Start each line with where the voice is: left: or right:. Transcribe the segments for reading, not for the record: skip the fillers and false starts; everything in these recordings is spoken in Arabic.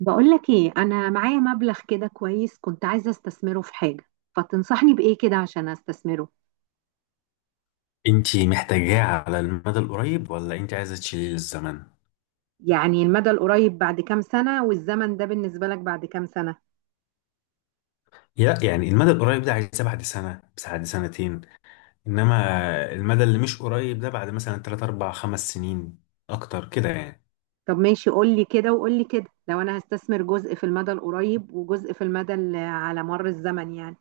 right: بقولك ايه، انا معايا مبلغ كده كويس، كنت عايزة استثمره في حاجة، فتنصحني بايه كده عشان استثمره؟
left: انتي محتاجاه على المدى القريب ولا انتي عايزه تشيليه للزمن؟
right: يعني المدى القريب بعد كام سنة؟ والزمن ده بالنسبة لك بعد كام سنة؟
left: لا، يعني المدى القريب ده عايزاه بعد سنه، بس بعد سنتين، انما المدى اللي مش قريب ده بعد مثلا 3 4 5 سنين اكتر كده يعني.
right: طب ماشي، قولي كده وقولي كده، لو انا هستثمر جزء في المدى القريب وجزء في المدى على مر الزمن يعني.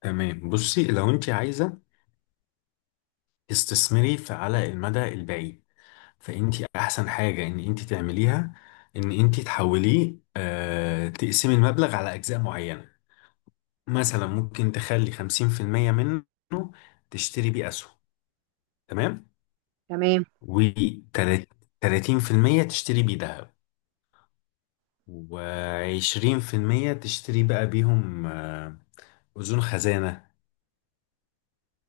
left: تمام، بصي، لو انتي عايزه تستثمري في على المدى البعيد، فانتي احسن حاجه ان انتي تعمليها ان انتي تحوليه تقسمي المبلغ على اجزاء معينه. مثلا ممكن تخلي 50% منه تشتري بيه اسهم، تمام.
right: تمام.
left: و 30% تشتري بيه ذهب، و20% تشتري بقى بيهم أذون خزانة،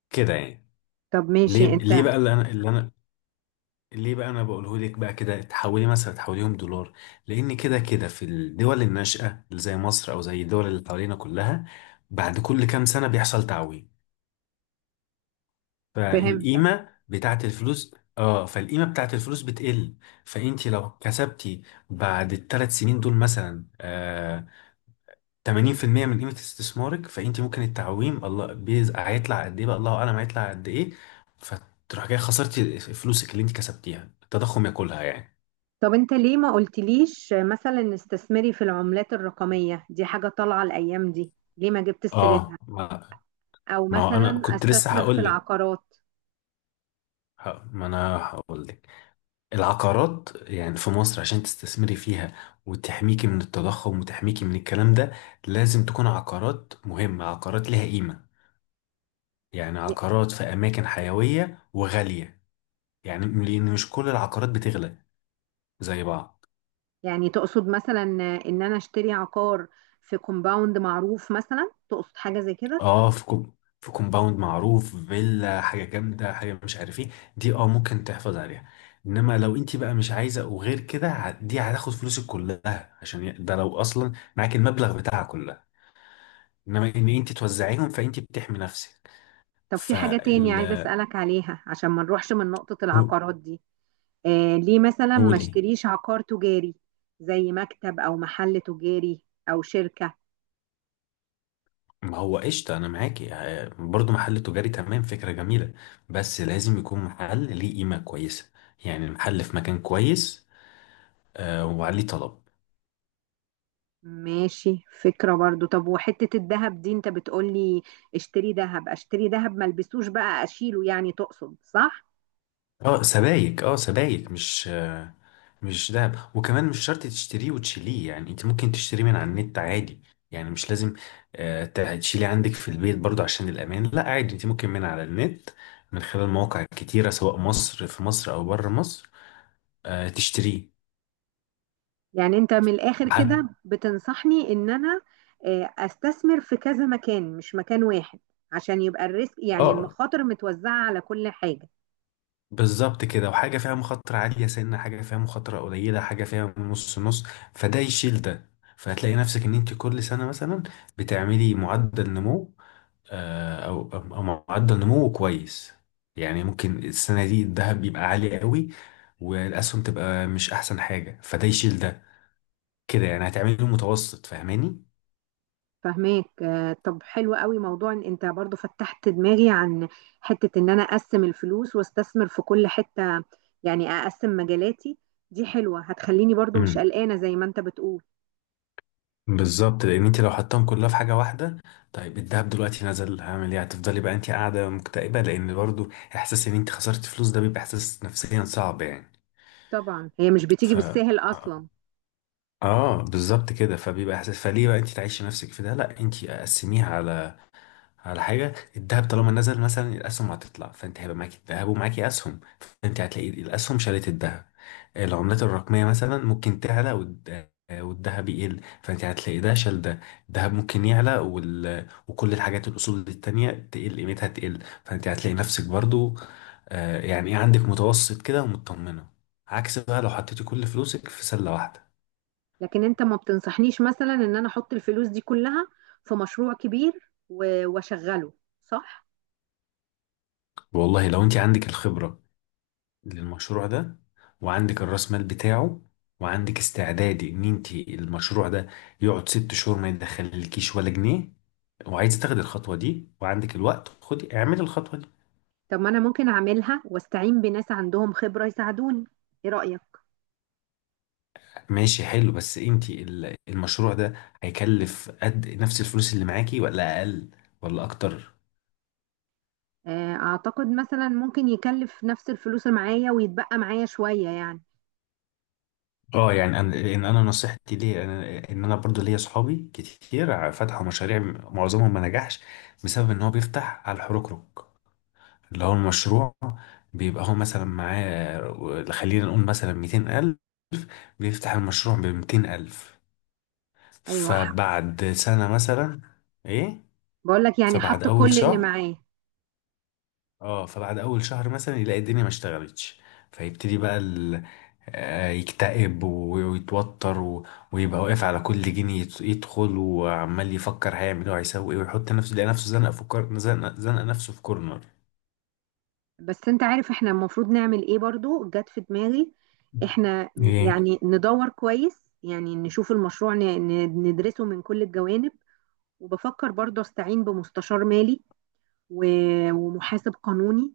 left: كده يعني.
right: طب
left: ليه
right: ماشي انت.
left: ليه بقى اللي انا ليه بقى انا بقوله لك بقى كده تحولي مثلا تحوليهم دولار. لان كده في الدول الناشئة اللي زي مصر او زي الدول اللي حوالينا كلها، بعد كل كام سنة بيحصل تعويم.
right: فهمت.
left: فالقيمة بتاعت الفلوس، فالقيمة بتاعت الفلوس بتقل. فانت لو كسبتي بعد الثلاث سنين دول مثلا 80% من قيمة استثمارك، فانت ممكن التعويم الله هيطلع قد ايه بقى، الله اعلم هيطلع قد ايه. فتروح جاي خسرتي فلوسك اللي انت كسبتيها التضخم ياكلها يعني.
right: طب انت ليه ما قلتليش مثلا استثمري في العملات الرقمية؟ دي حاجة طالعة الايام دي، ليه ما جبت
left: اه
right: سيرتها؟
left: ما,
right: او
left: ما هو انا
right: مثلا
left: كنت لسه
right: استثمر في
left: هقول لك،
right: العقارات.
left: ما انا هقول لك، العقارات يعني في مصر عشان تستثمري فيها، وتحميكي من التضخم وتحميكي من الكلام ده، لازم تكون عقارات مهمة، عقارات لها قيمة، يعني عقارات في اماكن حيوية وغالية، يعني لان مش كل العقارات بتغلى زي بعض.
right: يعني تقصد مثلا ان انا اشتري عقار في كومباوند معروف مثلا؟ تقصد حاجة زي كده؟
left: اه، في كومباوند معروف، فيلا، حاجه جامده، حاجه مش عارف ايه، دي اه ممكن تحفظ عليها. انما لو انت بقى مش عايزه وغير كده، دي هتاخد فلوسك كلها عشان ده لو اصلا معاك المبلغ بتاعها كلها. انما ان انت توزعيهم فانت بتحمي نفسك.
right: طب في حاجة تاني عايزة
left: فال
right: اسألك عليها عشان ما نروحش من نقطة
left: قو-
right: العقارات دي. آه، ليه مثلا ما
left: قولي.
right: اشتريش عقار تجاري؟ زي مكتب او محل تجاري، او شركة.
left: ما هو قشطه، انا معاكي، برضو محل تجاري تمام، فكره جميله، بس لازم يكون محل ليه قيمه كويسه، يعني المحل في مكان كويس، وعليه طلب.
right: ماشي، فكرة برضو. طب وحتة الذهب دي، انت بتقولي اشتري ذهب اشتري ذهب، ما البسوش بقى اشيله يعني، تقصد صح؟
left: اه سبايك، اه سبايك، مش مش دهب، وكمان مش شرط تشتريه وتشيليه. يعني انت ممكن تشتريه من على النت عادي، يعني مش لازم تشيليه عندك في البيت، برضو عشان الأمان. لا عادي، انت ممكن من على النت، من خلال مواقع كتيرة سواء مصر في مصر أو بره مصر، تشتريه.
right: يعني انت من الاخر
left: حاجة.
right: كده بتنصحني ان انا استثمر في كذا مكان، مش مكان واحد، عشان يبقى الريسك، يعني
left: اه،
right: المخاطر، متوزعة على كل حاجة.
left: بالظبط كده. وحاجة فيها مخاطرة عالية سنة، حاجة فيها مخاطرة قليلة، حاجة فيها نص نص، فده يشيل ده. فهتلاقي نفسك ان انت كل سنة مثلا بتعملي معدل نمو، او معدل نموه كويس. يعني ممكن السنه دي الذهب يبقى عالي قوي، والاسهم تبقى مش احسن حاجه، فده يشيل ده، كده يعني، هتعملي له متوسط. فاهماني؟
right: فهماك آه، طب حلو قوي موضوع ان انت برضو فتحت دماغي عن حتة ان انا اقسم الفلوس واستثمر في كل حتة، يعني اقسم مجالاتي، دي حلوة هتخليني برضو مش
left: امم
right: قلقانة زي ما انت بتقول.
left: بالظبط، لان انت لو حطيتهم كلها في حاجه واحده، طيب الذهب دلوقتي نزل، هعمل ايه؟ هتفضلي بقى انت قاعده مكتئبه، لان برضو احساس ان انت خسرت فلوس ده بيبقى احساس نفسيا صعب يعني.
right: طبعا هي مش بتيجي
left: ف
right: بالساهل
left: اه
right: اصلا.
left: آه، بالظبط كده، فبيبقى احساس، فليه بقى انت تعيشي نفسك في ده؟ لا، انت قسميها على حاجة. الذهب طالما نزل مثلا، الأسهم هتطلع، فأنت هيبقى معاكي الذهب ومعاكي أسهم، فأنت هتلاقي الأسهم شالت الذهب. العملات الرقمية مثلا ممكن تعلى والذهب يقل، فأنت هتلاقي ده شال ده. الذهب ممكن يعلى وكل الحاجات الأصول التانية تقل قيمتها تقل، فأنت هتلاقي نفسك برضو يعني إيه عندك متوسط كده ومطمنة، عكس بقى لو حطيتي كل فلوسك في سلة واحدة.
right: لكن انت ما بتنصحنيش مثلا ان انا احط الفلوس دي كلها في مشروع كبير واشغله، صح؟
left: والله لو أنت عندك الخبرة للمشروع ده، وعندك الراس مال بتاعه، وعندك استعدادي ان انت المشروع ده يقعد 6 شهور ما يدخلكيش ولا جنيه، وعايزه تاخدي الخطوه دي وعندك الوقت، خدي اعملي الخطوه دي.
right: طب ما انا ممكن اعملها واستعين بناس عندهم خبرة يساعدوني، ايه رأيك؟
left: ماشي، حلو، بس انت المشروع ده هيكلف قد نفس الفلوس اللي معاكي، ولا اقل، ولا اكتر؟
right: آه، اعتقد مثلا ممكن يكلف نفس الفلوس اللي معايا ويتبقى معايا شوية يعني.
left: اه، يعني ان انا نصيحتي ليه، ان انا برضو ليا اصحابي كتير فتحوا مشاريع، معظمهم ما نجحش، بسبب ان هو بيفتح على الحركرك، اللي هو المشروع. بيبقى هو مثلا معاه، خلينا نقول مثلا 200 ألف، بيفتح المشروع بميتين ألف،
right: ايوه،
left: فبعد سنة مثلا. إيه؟
right: بقول لك يعني
left: فبعد
right: حط
left: أول
right: كل اللي
left: شهر،
right: معايا.
left: اه، فبعد أول شهر مثلا يلاقي الدنيا ما اشتغلتش، فيبتدي بقى ال... آه، يكتئب ويتوتر ويبقى واقف على كل جنيه يدخل، وعمال يفكر هيعمل ايه وهيسوي ايه، ويحط نفسه، يلاقي نفسه زنق نفسه في كورنر.
right: بس انت عارف احنا المفروض نعمل ايه؟ برضو جت في دماغي، احنا
left: ايه؟
right: يعني ندور كويس، يعني نشوف المشروع ندرسه من كل الجوانب، وبفكر برضو استعين بمستشار مالي ومحاسب قانوني،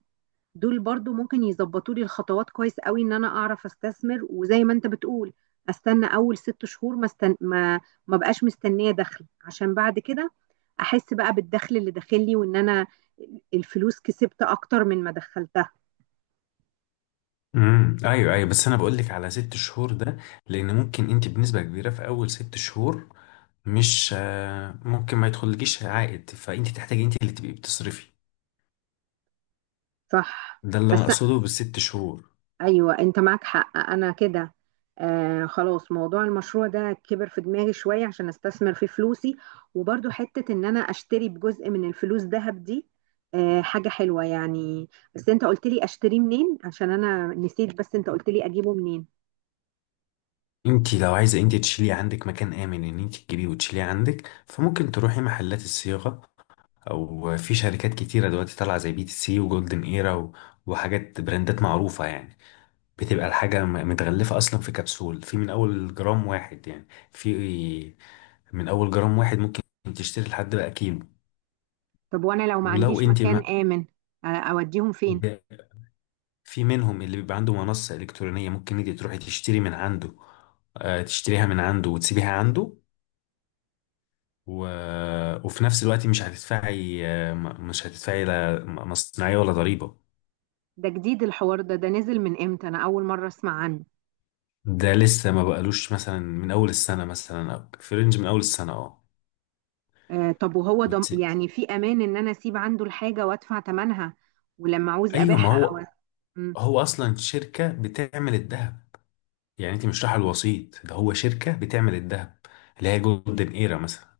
right: دول برضو ممكن يظبطوا لي الخطوات كويس قوي ان انا اعرف استثمر، وزي ما انت بتقول استنى اول 6 شهور، ما استن... ما ما بقاش مستنيه دخل، عشان بعد كده احس بقى بالدخل اللي داخل لي، وان انا الفلوس كسبت اكتر من ما دخلتها.
left: ايوه، ايوه، بس انا بقول لك على 6 شهور ده، لان ممكن انت بنسبه كبيره في اول 6 شهور مش ممكن ما يدخلكيش عائد، فانت تحتاجي انت اللي تبقي بتصرفي.
right: صح.
left: ده اللي انا
right: بس،
left: اقصده بالست شهور.
right: ايوه انت معاك حق انا كده. آه خلاص، موضوع المشروع ده كبر في دماغي شويه عشان استثمر فيه فلوسي، وبرضو حته ان انا اشتري بجزء من الفلوس ذهب دي، آه حاجه حلوه يعني. بس انت قلت لي اشتريه منين عشان انا نسيت، بس انت قلت لي اجيبه منين؟
left: انت لو عايزه انت تشيلي عندك مكان امن ان انت تجيبيه وتشيليه عندك، فممكن تروحي محلات الصياغه، او في شركات كتيره دلوقتي طالعه زي بي تي سي وجولدن ايرا وحاجات براندات معروفه يعني. بتبقى الحاجة متغلفة أصلا في كبسول، في من أول جرام واحد، يعني في من أول جرام واحد ممكن تشتري لحد بقى كيلو.
right: طب وانا لو ما
left: ولو
right: عنديش
left: أنت
right: مكان
left: ما
right: امن اوديهم فين؟
left: ب- في منهم اللي بيبقى عنده منصة إلكترونية، ممكن أنت تروحي تشتري من عنده، تشتريها من عنده وتسيبيها عنده و... وفي نفس الوقت مش هتدفعي مش هتدفعي لا مصنعية ولا ضريبة.
right: ده جديد الحوار ده نزل من امتى؟ انا اول مره اسمع عنه.
left: ده لسه ما بقالوش مثلا من أول السنة مثلا، أو في رينج من أول السنة، اه.
right: آه طب، وهو ضم
left: وت...
right: يعني في امان ان انا اسيب عنده الحاجه وادفع ثمنها، ولما عاوز
left: أيوة،
right: ابيعها
left: ما
right: او...
left: هو، هو اصلا شركه بتعمل الذهب، يعني انت مش رايحه الوسيط، ده هو شركه بتعمل الذهب، اللي هي جولدن ايرا مثلا.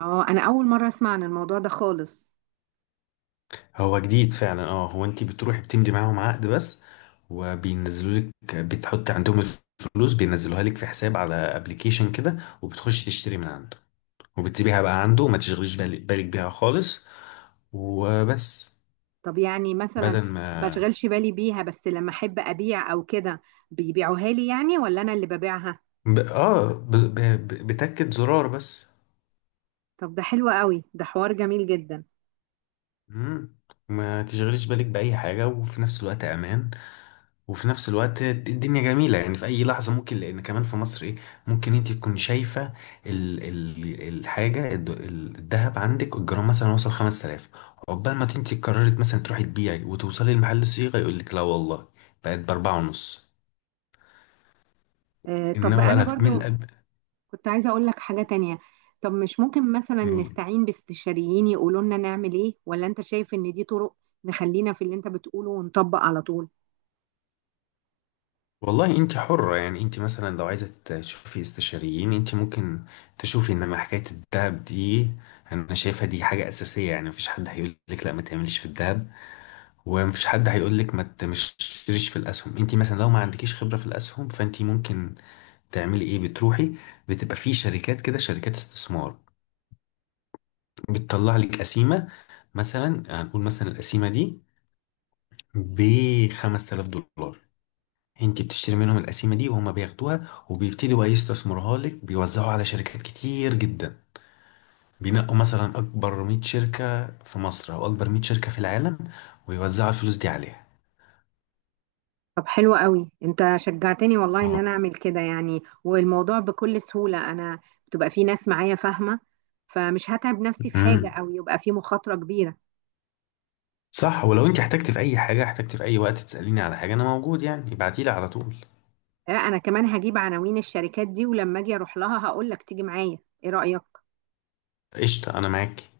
right: اه انا اول مره اسمع عن الموضوع ده خالص.
left: هو جديد فعلا، اه. هو انت بتروحي بتمضي معاهم عقد بس، وبينزلوا لك، بتحط عندهم الفلوس بينزلوها لك في حساب على ابلكيشن كده، وبتخشي تشتري من عنده، وبتسيبيها بقى عنده وما تشغليش بالك بيها خالص. وبس.
right: طب يعني مثلا
left: بدل
right: ما
left: ما
right: اشغلش بالي بيها، بس لما احب ابيع او كده بيبيعوها لي يعني، ولا انا اللي ببيعها؟
left: ب... اه ب... ب... ب- بتاكد زرار بس.
right: طب ده حلو قوي، ده حوار جميل جدا.
left: مم. ما تشغليش بالك بأي حاجة، وفي نفس الوقت أمان، وفي نفس الوقت الدنيا جميلة يعني، في أي لحظة ممكن، لأن كمان في مصر إيه، ممكن أنت تكون شايفة ال ال الحاجة الذهب، عندك الجرام مثلا وصل 5000، عقبال ما أنت قررت مثلا تروحي تبيعي وتوصلي لمحل الصيغة، يقول لك لا والله بقت بأربعة ونص.
right: آه طب،
left: إنما بقى
right: انا
left: لها من
right: برضو كنت عايزه اقول لك حاجه تانية، طب مش ممكن مثلا
left: الأب
right: نستعين باستشاريين يقولوا لنا نعمل ايه؟ ولا انت شايف ان دي طرق نخلينا في اللي انت بتقوله ونطبق على طول؟
left: والله انت حرة يعني، انت مثلا لو عايزة تشوفي استشاريين انت ممكن تشوفي، انما حكاية الذهب دي انا شايفها دي حاجة اساسية يعني، مفيش حد هيقول لك لا ما تعملش في الذهب، ومفيش حد هيقول لك ما ت- مش تشتريش في الاسهم. انت مثلا لو ما عندكيش خبرة في الاسهم، فانت ممكن تعملي ايه؟ بتروحي، بتبقى في شركات كده، شركات استثمار، بتطلع لك قسيمة، مثلا هنقول مثلا القسيمة دي ب 5000 دولار، انت بتشتري منهم القسيمه دي، وهم بياخدوها وبيبتدوا بقى يستثمروها لك، بيوزعوها على شركات كتير جدا، بينقوا مثلا اكبر 100 شركه في مصر او اكبر 100 شركه في العالم، ويوزعوا الفلوس دي عليها.
right: طب حلو قوي، انت شجعتني والله ان
left: اه.
right: انا اعمل كده يعني، والموضوع بكل سهولة، انا بتبقى في ناس معايا فاهمة، فمش هتعب نفسي في حاجة
left: امم
right: او يبقى في مخاطرة كبيرة.
left: صح. ولو انت احتجت في اي حاجه، احتجت في اي وقت تساليني على حاجه انا موجود يعني، ابعتيلي على طول.
right: لا انا كمان هجيب عناوين الشركات دي، ولما اجي اروح لها هقول لك تيجي معايا، ايه رأيك؟
left: قشطه، انا معاك.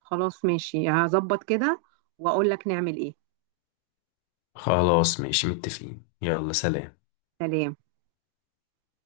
right: خلاص ماشي، هظبط كده واقول لك نعمل ايه.
left: خلاص ماشي، متفقين، يلا سلام.
right: سلام.